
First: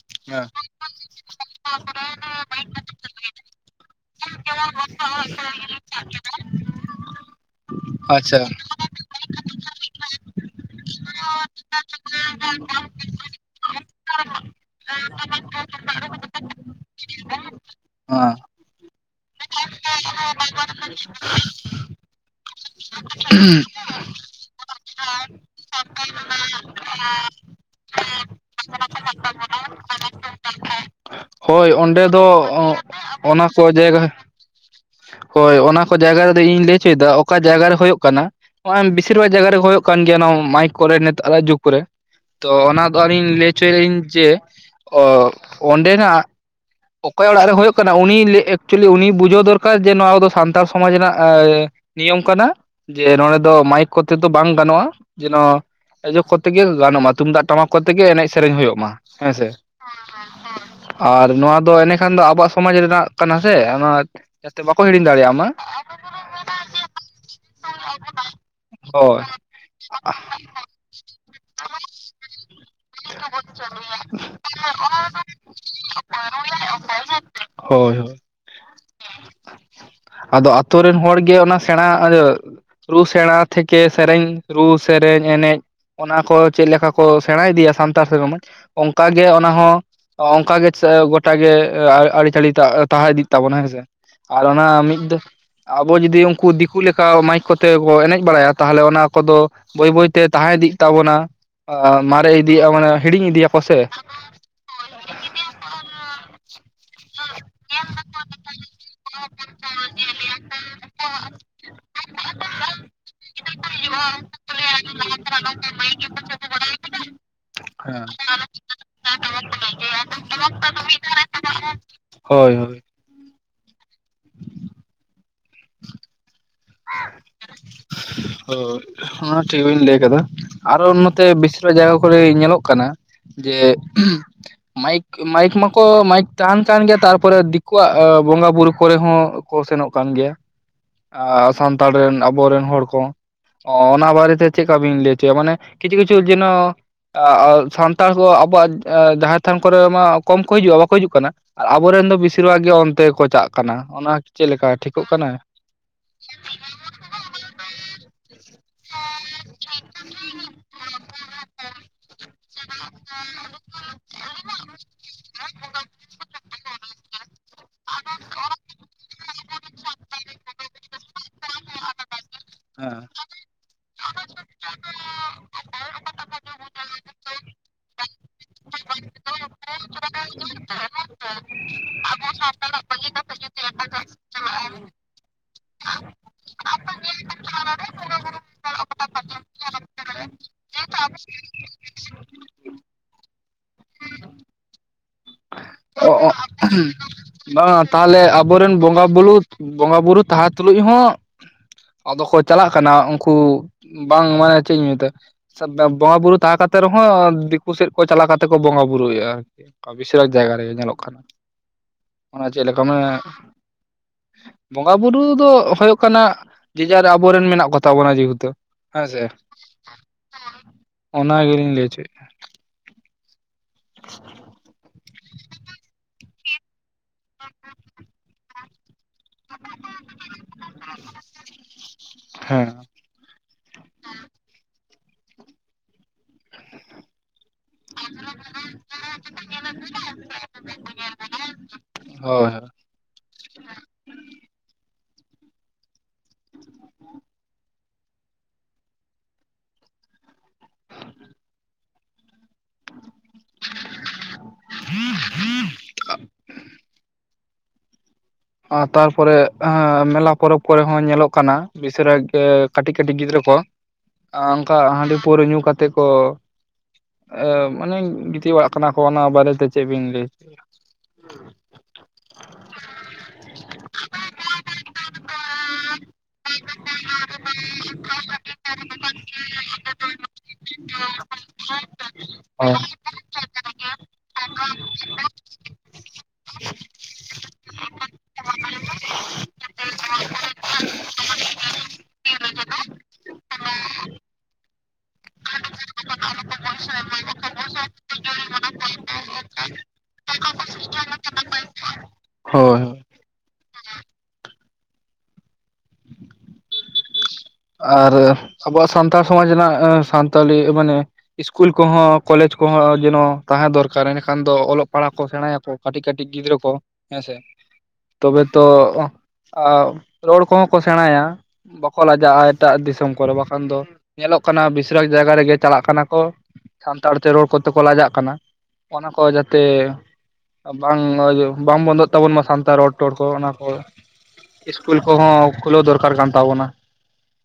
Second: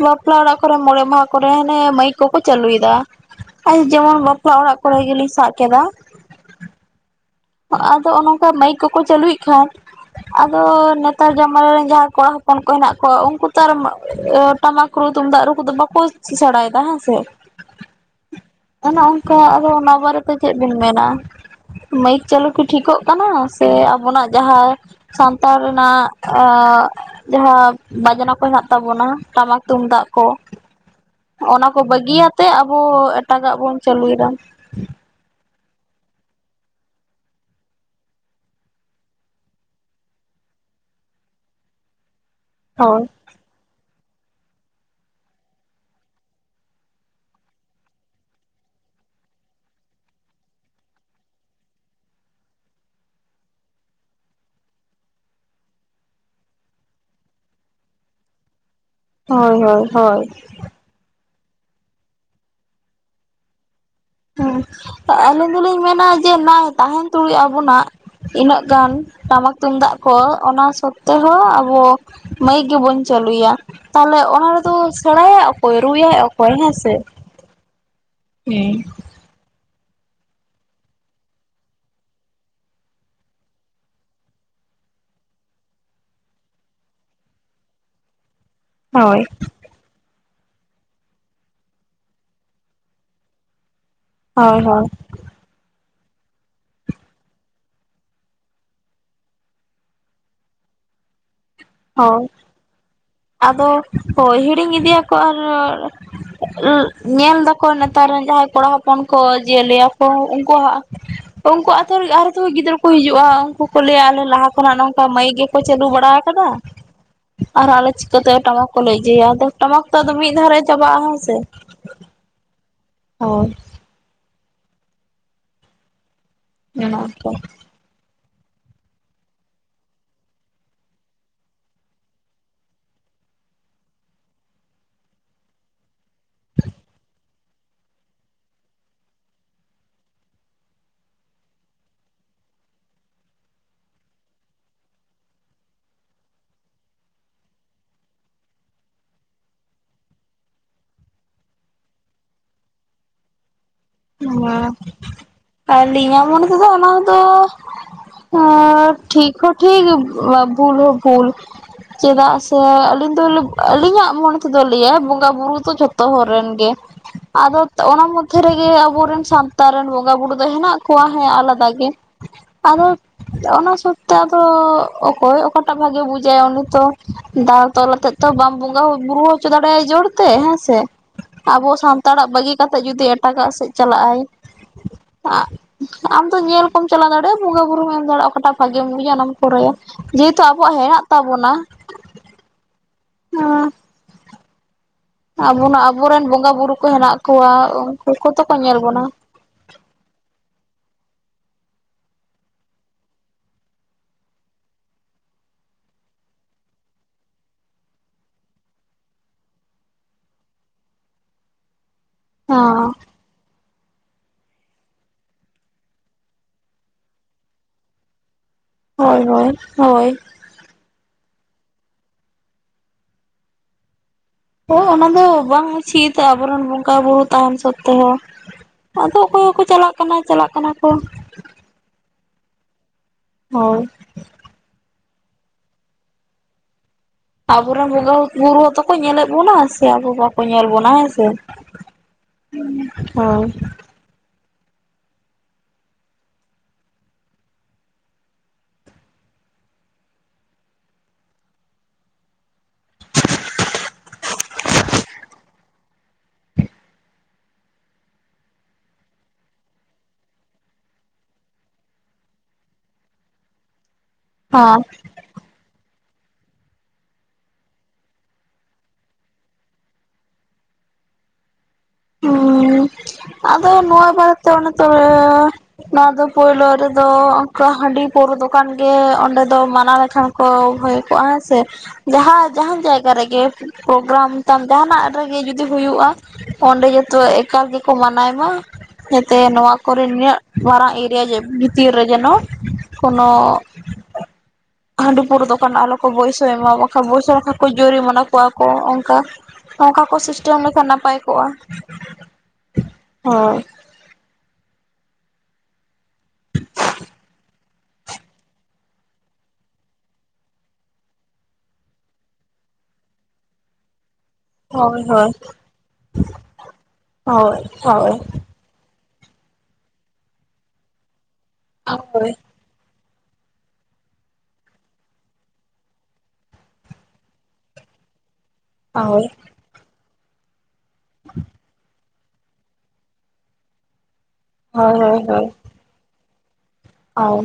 ᱵᱟᱯᱞᱟ ᱦᱮᱸ ᱚᱲᱟᱜ ᱠᱚᱨᱮ ᱢᱚᱬᱮ ᱢᱟᱦᱟ ᱠᱚᱨᱮ ᱚᱱᱮ ᱢᱟᱹᱭᱤᱠ ᱠᱚᱠᱚ ᱪᱟᱹᱞᱩᱭ ᱫᱟ ᱟᱨ ᱡᱮᱢᱚᱱ ᱵᱟᱯᱞᱟ ᱚᱲᱟᱜ ᱠᱚᱨᱮ ᱜᱮ ᱞᱤᱧ ᱥᱟᱵ ᱠᱮᱫᱟ᱾ ᱟᱫᱚ ᱚᱱᱟ ᱟᱪᱪᱷᱟ ᱚᱝᱠᱟ ᱢᱟᱹᱭᱤᱠ ᱠᱚᱠᱚ ᱪᱟᱹᱞᱩᱭᱮᱫ ᱠᱷᱟᱱ ᱟᱫᱚ ᱱᱮᱛᱟᱨ ᱡᱟᱢᱟ ᱨᱮᱱ ᱡᱟᱦᱟᱸ ᱠᱚᱲᱟ ᱦᱚᱯᱚᱱ ᱠᱚ ᱦᱮᱱᱟᱜ ᱠᱚᱣᱟ ᱩᱱᱠᱩ ᱛᱚ ᱟᱨ ᱴᱟᱢᱟᱠ ᱨᱩ ᱛᱩᱢᱫᱟᱜ ᱨᱩ ᱠᱚᱫᱚ ᱵᱟᱠᱚ ᱥᱮᱬᱟᱭᱮᱫᱟ ᱦᱮᱸ ᱥᱮ ᱦᱳ ᱚᱱᱮ ᱚᱱᱠᱟ ᱟᱫᱚ ᱚᱱᱟ ᱵᱟᱨᱮ ᱛᱮ ᱪᱮᱫ ᱵᱤᱱ ᱢᱮᱱᱟ? ᱢᱟᱹᱭᱤᱠ ᱪᱟᱞᱩ ᱠᱤ ᱴᱷᱤᱠᱚᱜ ᱠᱟᱱᱟ ᱥᱮ ᱟᱵᱚᱱᱟᱜ ᱡᱟᱦᱟᱸ ᱥᱟᱱᱛᱟᱲ ᱨᱮᱱᱟᱜ ᱮ ᱡᱟᱦᱟᱸ ᱵᱟᱡᱱᱟ ᱠᱚ ᱦᱮᱱᱟᱜ ᱛᱟᱵᱚᱱᱟ ᱴᱟᱢᱟᱠ ᱛᱩᱢᱫᱟᱜ ᱠᱚ᱾ ᱚᱱᱟ ᱦᱳᱭ ᱠᱚ ᱚᱸᱰᱮ ᱫᱚ ᱵᱟᱹᱜᱤᱭᱟᱛᱮ ᱟᱵᱚ ᱚᱱᱟ ᱮᱴᱟᱜᱟᱜ ᱠᱚ ᱵᱚᱱ ᱡᱟᱭᱜᱟ ᱪᱟᱹᱞᱩᱭᱮᱫᱟ᱾ ᱦᱳᱭ ᱚᱱᱟ ᱠᱚ ᱡᱟᱭᱜᱟ ᱨᱮᱫᱚ ᱤᱧ ᱞᱟᱹᱭ ᱪᱚᱭ ᱫᱟ ᱚᱠᱟ ᱡᱟᱭᱜᱟ ᱨᱮ ᱦᱩᱭᱩᱜᱳᱜ ᱠᱟᱱᱟ? ᱱᱚᱜᱼᱚᱭ ᱵᱮᱥᱤᱨ ᱵᱷᱟᱜᱽ ᱡᱟᱭᱜᱟ ᱨᱮᱜ ᱦᱩᱭᱩᱜ ᱠᱟᱱ ᱜᱮᱭᱟ ᱱᱚᱣᱟ ᱢᱟᱭᱤᱠ ᱠᱚᱨᱮ ᱱᱮᱛᱟᱨ ᱟᱜ ᱡᱩᱜᱽ ᱠᱚᱨᱮ᱾ ᱛᱚ ᱚᱱᱟᱫᱚ ᱦᱳᱭ ᱟᱹᱞᱤᱧ ᱞᱟᱹᱭ ᱞᱟᱹᱭᱪᱚᱭᱟᱞᱤᱧ ᱡᱮ ᱚ ᱚᱰᱮᱱᱟᱜ ᱚᱠᱚᱭᱟᱜ ᱚᱲᱟᱜ ᱨᱮ ᱦᱩᱭᱩᱜ ᱠᱟᱱᱟ ᱩᱱᱤ ᱞᱮ ᱮᱠ ᱪᱩᱞᱤ ᱩᱱᱤ ᱵᱩᱡᱷᱟᱹᱣ ᱫᱚᱨᱠᱟᱨ ᱡᱮ ᱱᱚᱣᱟ ᱠᱚᱫᱚ ᱥᱟᱱᱛᱟᱲ ᱥᱚᱢᱟᱡᱽ ᱨᱮᱱᱟᱜ ᱮ ᱱᱤᱭᱚᱢ ᱠᱟᱱᱟ᱾ ᱡᱮ ᱱᱚᱰᱮ ᱫᱚ ᱢᱟᱭᱤᱠ ᱠᱚᱛᱮ ᱫᱚ ᱵᱟᱝ ᱜᱟᱱᱚᱜᱼᱟ ᱡᱮᱱᱚ ᱤᱭᱟᱹ ᱠᱚᱛᱮ ᱜᱮ ᱜᱟᱱᱚᱜ ᱢᱟ ᱛᱩᱢᱫᱟᱜ ᱴᱟᱢᱟᱠ ᱠᱚᱛᱮ ᱜᱮ ᱮᱱᱮᱡ ᱥᱮᱨᱮᱧ ᱦᱩᱭᱩᱜ ᱢᱟ᱾ ᱦᱮᱸᱥᱮ ᱦᱳᱭ ᱦᱳᱭ ᱦᱳᱭ ᱟᱨ ᱱᱚᱣᱟ ᱫᱚ ᱮᱱᱮᱠᱷᱟᱱ ᱫᱚ ᱟᱵᱚᱣᱟᱜ ᱥᱚᱢᱟᱡᱽ ᱨᱮᱱᱟᱜ ᱠᱟᱱᱟ ᱥᱮ ᱚᱱᱟ ᱡᱟᱛᱮ ᱵᱟᱠᱚ ᱦᱤᱲᱤᱧ ᱦᱮᱸ ᱫᱟᱲᱮᱭᱟᱜ ᱢᱟ ᱟᱹᱞᱤᱧ ᱫᱚᱞᱤᱧ ᱢᱮᱱᱟ ᱡᱮ ᱱᱟᱭ ᱛᱟᱦᱮᱱ ᱛᱩᱞᱩᱡ ᱟᱵᱚᱱᱟᱜ ᱤᱱᱟᱹᱜ ᱜᱟᱱ ᱦᱳᱭ ᱴᱟᱢᱟᱠ ᱛᱩᱢᱫᱟᱜ ᱠᱚ ᱚᱱᱟ ᱥᱚᱛᱮᱦᱚ ᱟᱵᱚ ᱢᱟᱹᱭᱤᱠ ᱜᱮᱵᱚᱱ ᱪᱟᱹᱞᱩᱭᱟ ᱛᱟᱦᱚᱞᱮ ᱚᱱᱟ ᱨᱮᱫᱚ ᱥᱮᱬᱟᱭᱟ ᱚᱠᱚᱭ ᱨᱩᱭᱟᱭ ᱚᱠᱚᱭ? ᱦᱮᱸᱥᱮ ᱦᱳᱭ ᱦᱳ ᱤᱧ ᱟᱫᱚ ᱟᱛᱳ ᱨᱮᱱ ᱦᱚᱲ ᱜᱮ ᱚᱱᱟ ᱥᱮᱬᱟ ᱤᱭᱟᱹ ᱨᱩ ᱥᱮᱬᱟ ᱛᱷᱮᱠᱮ ᱥᱮᱨᱮᱧ ᱨᱩ ᱥᱮᱨᱮᱧ ᱮᱱᱮᱡ ᱚᱱᱟ ᱠᱚ ᱪᱮᱫ ᱞᱮᱠᱟ ᱠᱚ ᱥᱮᱬᱟ ᱤᱫᱤᱭᱟ ᱥᱟᱱᱛᱟᱲ ᱥᱮᱲᱚᱢᱟᱪ ᱦᱳᱭ ᱚᱱᱠᱟᱜᱮ ᱚᱱᱟ ᱦᱚᱸ ᱚᱱᱠᱟᱜᱮ ᱜᱚᱴᱟᱜᱮ ᱟᱨ ᱟᱹᱨᱤᱪᱟᱹᱞᱤ ᱴᱟᱜ ᱛᱟᱦᱮᱸ ᱤᱫᱤᱜ ᱛᱟᱵᱚᱱᱟ ᱦᱮᱸᱥᱮ ᱟᱨ ᱦᱳᱭ ᱚᱱᱟ ᱦᱳᱭ ᱢᱤᱫ ᱫᱚ ᱟᱵᱚ ᱡᱩᱫᱤ ᱩᱱᱠᱩ ᱫᱤᱠᱩ ᱞᱮᱠᱟ ᱢᱟᱭᱤᱠ ᱠᱚᱛᱮ ᱵᱚᱱ ᱮᱱᱮᱡ ᱵᱟᱲᱟᱭᱟ, ᱛᱟᱦᱚᱞᱮ ᱚᱱᱟ ᱠᱚᱫᱚ ᱵᱟᱹᱭ ᱵᱟᱹᱭᱛᱮ ᱛᱟᱦᱮᱸ ᱤᱫᱤᱜ ᱛᱟᱵᱚᱱᱟ ᱦᱳᱭ ᱢᱟᱨᱮ ᱤᱫᱤᱜᱼᱟ, ᱦᱤᱲᱤᱧ ᱤᱫᱤᱭᱟᱠᱚ ᱟᱫᱚ ᱥᱮ? ᱦᱳᱭ ᱦᱤᱲᱤᱧ ᱤᱫᱤᱭ ᱟᱨ ᱧᱮᱞ ᱮᱫᱟ ᱠᱚ ᱱᱮᱛᱟᱨ ᱨᱮᱱ ᱡᱟᱦᱟᱸᱭ ᱠᱚᱲᱟ ᱦᱚᱯᱚᱱ ᱠᱚ ᱡᱮ ᱞᱟᱹᱭ ᱟᱠᱚ ᱩᱱᱠᱩᱣᱟᱜ ᱩᱱᱠᱩ ᱟᱹᱛᱩ ᱨᱮ ᱟᱨᱦᱚᱸ ᱛᱚ ᱜᱤᱫᱽᱨᱟᱹ ᱠᱚ ᱦᱤᱡᱩᱜᱼᱟ᱾ ᱩᱱᱠᱩ ᱠᱚ ᱞᱟᱹᱭᱟ ᱟᱞᱮ ᱞᱟᱦᱟ ᱠᱷᱚᱱᱟᱜ ᱱᱚᱝᱠᱟ ᱢᱟᱭᱤᱠ ᱜᱮ ᱠᱚ ᱪᱟᱹᱞᱩ ᱵᱟᱲᱟ ᱟᱠᱟᱫᱟ᱾ [inaudible] ᱟᱨ ᱟᱞᱮ ᱦᱮᱸ ᱪᱤᱠᱟᱹᱛᱮ ᱴᱟᱢᱟᱠ ᱠᱚᱞᱮ ᱤᱭᱟᱹᱭᱟ, ᱟᱫᱚ ᱴᱟᱢᱟᱠ ᱛᱚ ᱟᱫᱚ ᱢᱤᱫ ᱫᱷᱟᱣᱨᱮ ᱪᱟᱵᱟᱜᱼᱟ ᱦᱮᱸᱥᱮ? ᱦᱳᱭ ᱦᱳᱭ᱾ ᱦᱳᱭ᱾ [inaudible] ᱤᱱᱟ ᱚᱠᱛᱚ ᱦᱳᱭ᱾ ᱚᱱᱟ ᱦᱚᱸ ᱴᱷᱤᱠ ᱵᱮᱱ ᱞᱟᱹᱭ ᱟᱠᱟᱫᱟ, ᱟᱨᱦᱚᱸ ᱱᱚᱛᱮ ᱵᱮᱥᱤᱨ ᱵᱷᱟᱜ ᱡᱟᱭᱜᱟ ᱠᱚᱨᱮ ᱧᱮᱞᱚᱜ ᱠᱟᱱᱟ ᱡᱮ ᱢᱟᱭᱤᱠ ᱢᱟᱭᱤᱠ ᱢᱟᱠᱚ ᱢᱟᱭᱤᱠ ᱛᱟᱦᱮᱱ ᱠᱟᱱ ᱜᱮᱭᱟ, ᱛᱟᱨᱯᱚᱨᱮ ᱫᱤᱠᱩᱣᱟᱜ ᱵᱚᱸᱜᱟ ᱵᱩᱨᱩ ᱠᱚᱨᱮ ᱦᱚᱸ ᱠᱚᱱ ᱥᱮᱱᱚᱜ ᱠᱟᱱ ᱜᱮᱭᱟ᱾ ᱥᱟᱱᱛᱟᱲ ᱨᱮᱱ ᱟᱵᱚ ᱨᱮᱱ ᱦᱚᱲ ᱠᱚᱦᱚᱸ ᱚᱱᱟ ᱵᱟᱨᱮᱛᱮ ᱪᱮᱫ ᱞᱮᱠᱟ ᱵᱤᱱ ᱞᱟᱹᱭ ᱦᱚᱪᱚᱭᱟ? ᱢᱟᱱᱮ ᱠᱤᱪᱷᱩ ᱠᱤᱪᱷᱩ ᱡᱮᱱᱚ ᱥᱟᱱᱛᱟᱲ ᱠᱚ ᱟᱵᱚᱣᱟᱜ ᱡᱟᱦᱮᱨ ᱛᱷᱟᱱ ᱠᱚᱨᱮ ᱢᱟ ᱠᱚᱢ ᱠᱚ ᱦᱤᱡᱩᱜᱼᱟ᱾ ᱵᱟᱠᱚ ᱦᱤᱡᱩᱜ ᱠᱟᱱᱟ᱾ ᱟᱨ ᱟᱵᱚᱨᱮᱱ ᱫᱚ ᱵᱮᱥᱤᱨ ᱵᱷᱟᱜᱽ ᱜᱮ ᱚᱱᱛᱮ ᱠᱚ ᱪᱟᱞᱟᱜ ᱠᱟᱱᱟ᱾ ᱚᱱᱟ ᱪᱮᱫᱠᱟ ᱴᱷᱤᱠᱚᱜ ᱠᱟᱱᱟ? ᱟᱞᱤᱧᱟᱹᱜ ᱢᱚᱱᱮ ᱛᱮᱫᱚ ᱚᱱᱟ ᱫᱚ ᱴᱷᱤᱠ ᱦᱚᱸ ᱴᱷᱤᱠ ᱵᱷᱩᱞ ᱦᱚᱸ ᱵᱷᱩᱞ ᱪᱮᱫᱟᱜ ᱥᱮ ᱛᱚ ᱟᱹᱞᱤᱧ ᱫᱚ ᱟᱹᱞᱤᱧᱟᱜ ᱢᱚᱱᱮ ᱛᱮᱫᱚ ᱞᱟᱹᱭᱟᱭ ᱵᱚᱸᱜᱟ ᱵᱩᱨᱩ ᱫᱚ ᱡᱷᱚᱛᱚ ᱦᱚᱲ ᱨᱮᱱ ᱜᱮ ᱟᱫᱚ ᱚᱱᱟ ᱢᱚᱫᱷᱮ ᱨᱮ ᱟᱵᱚᱨᱮᱱ ᱥᱟᱱᱛᱟᱲ ᱨᱮᱱ ᱵᱚᱸᱜᱟ ᱵᱩᱨᱩ ᱫᱚ ᱦᱮᱱᱟᱜ ᱠᱚᱣᱟ ᱦᱮᱸ ᱟᱞᱟᱫᱟ ᱜᱮ᱾ ᱟᱫᱚ ᱚᱱᱟ ᱦᱤᱥᱟᱹᱵᱽ ᱛᱮ ᱟᱫᱚ ᱚᱠᱚᱭ ᱚᱠᱟᱴᱟᱜ ᱵᱷᱟᱜᱮ ᱵᱩᱡᱟᱭ ᱩᱱᱤ ᱛᱚ᱾ ᱫᱟᱣ ᱛᱚᱞ ᱟᱛᱮᱫ ᱛᱚ ᱵᱟᱢ ᱵᱚᱸᱜᱟ ᱵᱩᱨᱩ ᱦᱚᱪᱚ ᱫᱟᱲᱮᱭᱟ ᱡᱳᱨ ᱛᱮ᱾ ᱦᱮᱸᱥᱮ? ᱟᱵᱚ ᱥᱟᱱᱛᱟᱲᱟᱜ ᱵᱟᱹᱜᱤ ᱠᱟᱛᱮᱫ ᱡᱩᱫᱤ ᱮᱴᱟᱜᱟᱜ ᱥᱮᱫ ᱪᱟᱞᱟᱜᱼᱟᱭ᱾ ᱟᱢ ᱫᱚ ᱧᱮᱞ ᱠᱚᱢ ᱪᱟᱞᱟᱣ ᱫᱟᱲᱮᱭᱟᱜᱼᱟ, ᱵᱚᱸᱜᱟ ᱵᱩᱨᱩᱢ ᱮᱢ ᱫᱟᱲᱮᱭᱟᱜᱼᱟ᱾ ᱚᱠᱟᱴᱟᱜ ᱵᱷᱟᱜᱮᱢ ᱵᱩᱡᱟ ᱚᱱᱟᱢ ᱠᱚᱨᱟᱣᱟ᱾ ᱡᱮᱦᱮᱛᱩ ᱟᱵᱚᱣᱟᱜ ᱦᱮᱱᱟᱜ ᱛᱟᱵᱚᱱᱟ ᱦᱮᱸ ᱟᱵᱚᱱᱟᱜ ᱟᱵᱚᱨᱮᱱ ᱵᱚᱸᱜᱟ ᱵᱩᱨᱩ ᱠᱚ ᱦᱮᱱᱟᱜ ᱠᱚᱣᱟ, ᱵᱟᱝ ᱩᱱᱠᱩ ᱛᱟᱦᱚᱞᱮ ᱠᱚ ᱛᱚ ᱠᱚ ᱧᱮᱞ ᱟᱵᱚᱨᱮᱱ ᱵᱚᱱᱟ᱾ ᱵᱚᱸᱜᱟ ᱵᱩᱞᱩ ᱵᱚᱸᱜᱟ ᱵᱩᱨᱩ ᱛᱟᱦᱮᱸ ᱛᱩᱞᱩᱡ ᱦᱚᱸ ᱟᱫᱚ ᱠᱚ ᱪᱟᱞᱟᱜ ᱠᱟᱱᱟ᱾ ᱩᱱᱠᱩ ᱵᱟᱝ ᱢᱟᱱᱮ ᱪᱮᱫ ᱤᱧ ᱢᱮᱛᱟᱭ ᱵᱚᱸᱜᱟ ᱵᱩᱨᱩ ᱛᱟᱦᱮᱸ ᱠᱟᱛᱮ ᱨᱮᱦᱚᱸ ᱫᱤᱠᱩ ᱥᱮᱫ ᱠᱚ ᱪᱟᱞᱟᱣ ᱠᱟᱛᱮ ᱠᱚ ᱵᱚᱸᱜᱟ ᱵᱩᱨᱩ ᱮᱫᱟ᱾ ᱠᱟᱯᱷᱤ ᱥᱟᱨᱟ ᱡᱟᱭᱜᱟ ᱨᱮᱜᱮ ᱧᱮᱞᱚᱜ ᱠᱟᱱᱟ᱾ ᱚᱱᱟ ᱪᱮᱫ ᱞᱮᱠᱟ ᱦᱮᱸ ᱢᱟᱱᱮ ᱵᱚᱸᱜᱟ ᱵᱩᱨᱩ ᱫᱚ ᱦᱩᱭᱩᱜ ᱠᱟᱱᱟ ᱡᱮ ᱡᱟᱨ ᱟᱵᱚᱨᱮᱱ ᱢᱮᱱᱟᱜ ᱠᱚ ᱛᱟᱵᱚᱱᱟ, ᱡᱮᱦᱮᱛᱩ ᱦᱮᱸ ᱥᱮ ᱦᱳᱭ ᱦᱳᱭ ᱦᱳᱭ᱾ ᱚᱱᱟ ᱜᱮᱞᱤᱧ ᱞᱟᱹᱭ ᱦᱚᱪᱚᱭᱮᱫᱼᱟ᱾ [inaudible] ᱳ ᱚᱱᱟ ᱫᱚ ᱵᱟᱝ ᱩᱪᱤᱛ ᱟᱵᱚᱨᱮᱱ ᱵᱚᱸᱜᱟ ᱵᱩᱨᱩ ᱛᱟᱦᱮᱱ ᱥᱚᱛᱛᱮ ᱦᱚᱸ᱾ ᱟᱫᱚ ᱚᱠᱚᱭ ᱠᱚ ᱠᱚ ᱪᱟᱞᱟᱜ ᱠᱟᱱᱟ, ᱪᱟᱞᱟᱜ ᱠᱟᱱᱟ ᱠᱚ᱾ ᱦᱮᱸ᱾ ᱦᱳᱭ᱾ ᱟᱵᱚ ᱨᱮᱱ ᱵᱚᱸᱜᱟ ᱵᱩᱨᱩ ᱦᱚᱸᱛᱚ ᱠᱚ ᱧᱮᱞᱮᱜ ᱵᱚᱱᱟ ᱥᱮ ᱟᱵᱚ ᱵᱟᱠᱚ ᱧᱮᱞ ᱵᱚᱱᱟ ᱦᱮᱸ ᱥᱮ ᱦᱳᱭ ᱦᱳᱭ, ᱦᱚᱭ, [inaudible] [unintelligible] ᱟᱻ ᱛᱟᱨᱯᱚᱨᱮ ᱟᱻ ᱢᱮᱞᱟ ᱯᱚᱨᱚᱵᱽ ᱠᱚᱨᱮ ᱦᱚᱸ ᱧᱮᱞᱚᱜ ᱠᱟᱱᱟ ᱵᱤᱥᱤᱨᱟᱠ ᱜᱮ ᱠᱟᱹᱴᱤᱡ ᱠᱟᱹᱴᱤᱡ ᱜᱤᱫᱽᱨᱟᱹ ᱠᱚ, ᱟᱻ ᱚᱱᱠᱟ ᱦᱮᱸ ᱦᱟᱺᱰᱤ ᱯᱟᱹᱣᱨᱟᱹ ᱧᱩ ᱠᱟᱛᱮᱜ ᱠᱚ, ᱟᱻ ᱢᱟᱱᱮ ᱜᱤᱛᱤᱡ ᱵᱟᱲᱟᱜ ᱠᱟᱱᱟ ᱠᱚ ᱚᱱᱟ ᱵᱟᱨᱮ ᱛᱮ ᱪᱮᱫ ᱵᱤᱱ ᱞᱟᱹᱭ ᱾ ᱦᱩᱻ ᱟᱫᱚ ᱱᱚᱣᱟ ᱵᱟᱨᱮ ᱛᱮ ᱚᱱᱮ ᱛᱚᱻ ᱱᱚᱣᱟ ᱫᱚ ᱯᱳᱭᱞᱳ ᱨᱮᱫᱚ ᱚᱱᱠᱟ ᱦᱟᱺᱰᱤ ᱯᱟᱹᱣᱨᱟᱹ ᱫᱚᱠᱟᱱ ᱜᱮ ᱚᱸᱰᱮ ᱫᱚ ᱢᱟᱱᱟ ᱞᱮᱠᱷᱟᱱ, ᱠᱚ ᱦᱳᱭ ᱠᱚᱜᱼᱟ ᱦᱮᱸ ᱥᱮ ᱡᱟᱦᱟᱸ ᱦᱳᱭ ᱡᱟᱦᱟᱱ ᱡᱟᱭ ᱜᱟ ᱨᱮᱜᱮ ᱯᱨᱳᱠᱨᱟᱢ ᱛᱟᱢ ᱡᱟᱦᱟᱱᱟᱜ ᱨᱮᱜᱮ ᱡᱩᱫᱤ ᱦᱩᱭᱩᱜᱼᱟ, ᱚᱸᱰᱮ ᱡᱚᱛᱚ ᱮᱠᱟᱞ ᱜᱮ, ᱠᱚ ᱢᱟᱱᱟᱭ ᱢᱟ ᱡᱟᱛᱮ ᱱᱚᱣᱟ ᱠᱚᱨᱮᱱ ᱱᱤᱱᱟᱹᱜ ᱢᱟᱨᱟᱝ ᱮᱨᱤᱭᱟ ᱵᱷᱤᱛᱤᱨ ᱨᱮ ᱡᱮᱱᱚ, ᱠᱚᱱᱚ, [inaudible] ᱦᱟᱺᱰᱤ ᱯᱟᱹᱣᱨᱟᱹ ᱫᱚᱠᱟᱱ ᱟᱞᱚ ᱠᱚ ᱵᱳᱭᱥᱳᱭ ᱢᱟ ᱵᱟᱠᱷᱟᱱ ᱵᱳᱥᱳᱭ ᱞᱮᱠᱷᱟᱱ ᱠᱚ ᱡᱩᱨᱤᱢᱟᱱᱟ ᱠᱚᱣᱟ ᱠᱚ ᱚᱝᱠᱟ ᱾ ᱚᱝᱠᱟ ᱠᱚ ᱥᱤᱥᱴᱮᱢ ᱞᱮᱠᱷᱟᱱ ᱱᱟᱯᱟᱭ ᱠᱚᱜᱼᱟ ᱦᱳᱭ ᱾ ᱦᱳᱭ [inaudible] ᱟᱨ ᱟᱵᱚᱣᱟᱜ ᱥᱟᱱᱛᱟᱲ ᱥᱚᱢᱟᱡᱽ ᱨᱮᱱᱟᱜ ᱥᱟᱱᱛᱟᱞᱤ ᱢᱟᱱᱮ, ᱤᱥᱠᱩᱞ ᱠᱚᱦᱚᱸ ᱠᱚᱞᱮᱡᱽ ᱠᱚᱦᱚᱸ ᱡᱮᱱᱚ‌, ᱛᱟᱦᱮᱸ ᱫᱚᱨᱠᱟᱨ ᱮᱸᱰᱮ ᱠᱷᱟᱱ ᱫᱚ ᱚᱞᱚᱜ ᱦᱳᱭ ᱯᱟᱲᱦᱟᱜ ᱠᱚ ᱦᱳᱭ ᱥᱮᱬᱟᱭᱟᱠᱚ ᱠᱟᱹᱴᱤᱡ ᱠᱟᱹᱴᱤᱡ ᱜᱤᱫᱽᱨᱟᱹ ᱠᱚ ᱦᱮᱸ ᱥᱮ ᱾ ᱦᱳᱭᱻ ᱦᱳᱭ ᱛᱚ ᱟᱻ ᱨᱚᱲ ᱠᱚᱦᱚᱸ ᱠᱚ ᱥᱮᱬᱟᱭᱟ ᱵᱟᱠᱚ ᱞᱟᱡᱟᱜᱼᱟ ᱾ ᱮᱴᱟᱜ ᱫᱤᱥᱚᱢ ᱠᱚᱨᱮ ᱵᱟᱠᱷᱟᱱ ᱫᱚ ᱧᱮᱞᱚᱜ ᱠᱟᱱᱟ ᱵᱤᱥᱤᱨᱟᱠ ᱡᱟᱭᱜᱟ ᱨᱮᱜᱮ ᱪᱟᱞᱟᱜ ᱠᱟᱱᱟ ᱠᱚ ᱾ ᱥᱟᱱᱛᱟᱲ ᱛᱮ ᱨᱚᱲ ᱠᱚᱛᱮ ᱠᱚ ᱞᱟᱡᱟᱜ ᱠᱟᱱᱟ ᱾ ᱚᱱᱟ ᱠᱚ ᱦᱳᱭ ᱡᱟᱛᱮ ᱵᱟᱝ, ᱵᱟᱝ ᱵᱚᱱᱫᱚᱜ ᱾ ᱛᱟᱵᱚᱱ ᱢᱟ ᱥᱟᱱᱛᱟᱲ ᱨᱚᱲ ᱴᱚᱲ ᱠᱚ ᱚᱱᱟ ᱠᱚ ᱦᱳᱭ ᱤᱥᱠᱩᱞ ᱦᱳᱭ ᱠᱚᱦᱚᱸ ᱠᱷᱩᱞᱟᱹᱣ ᱫᱚᱨᱠᱟᱨ ᱠᱟᱱ ᱛᱟᱵᱚᱱᱟ ᱾ ᱚᱻ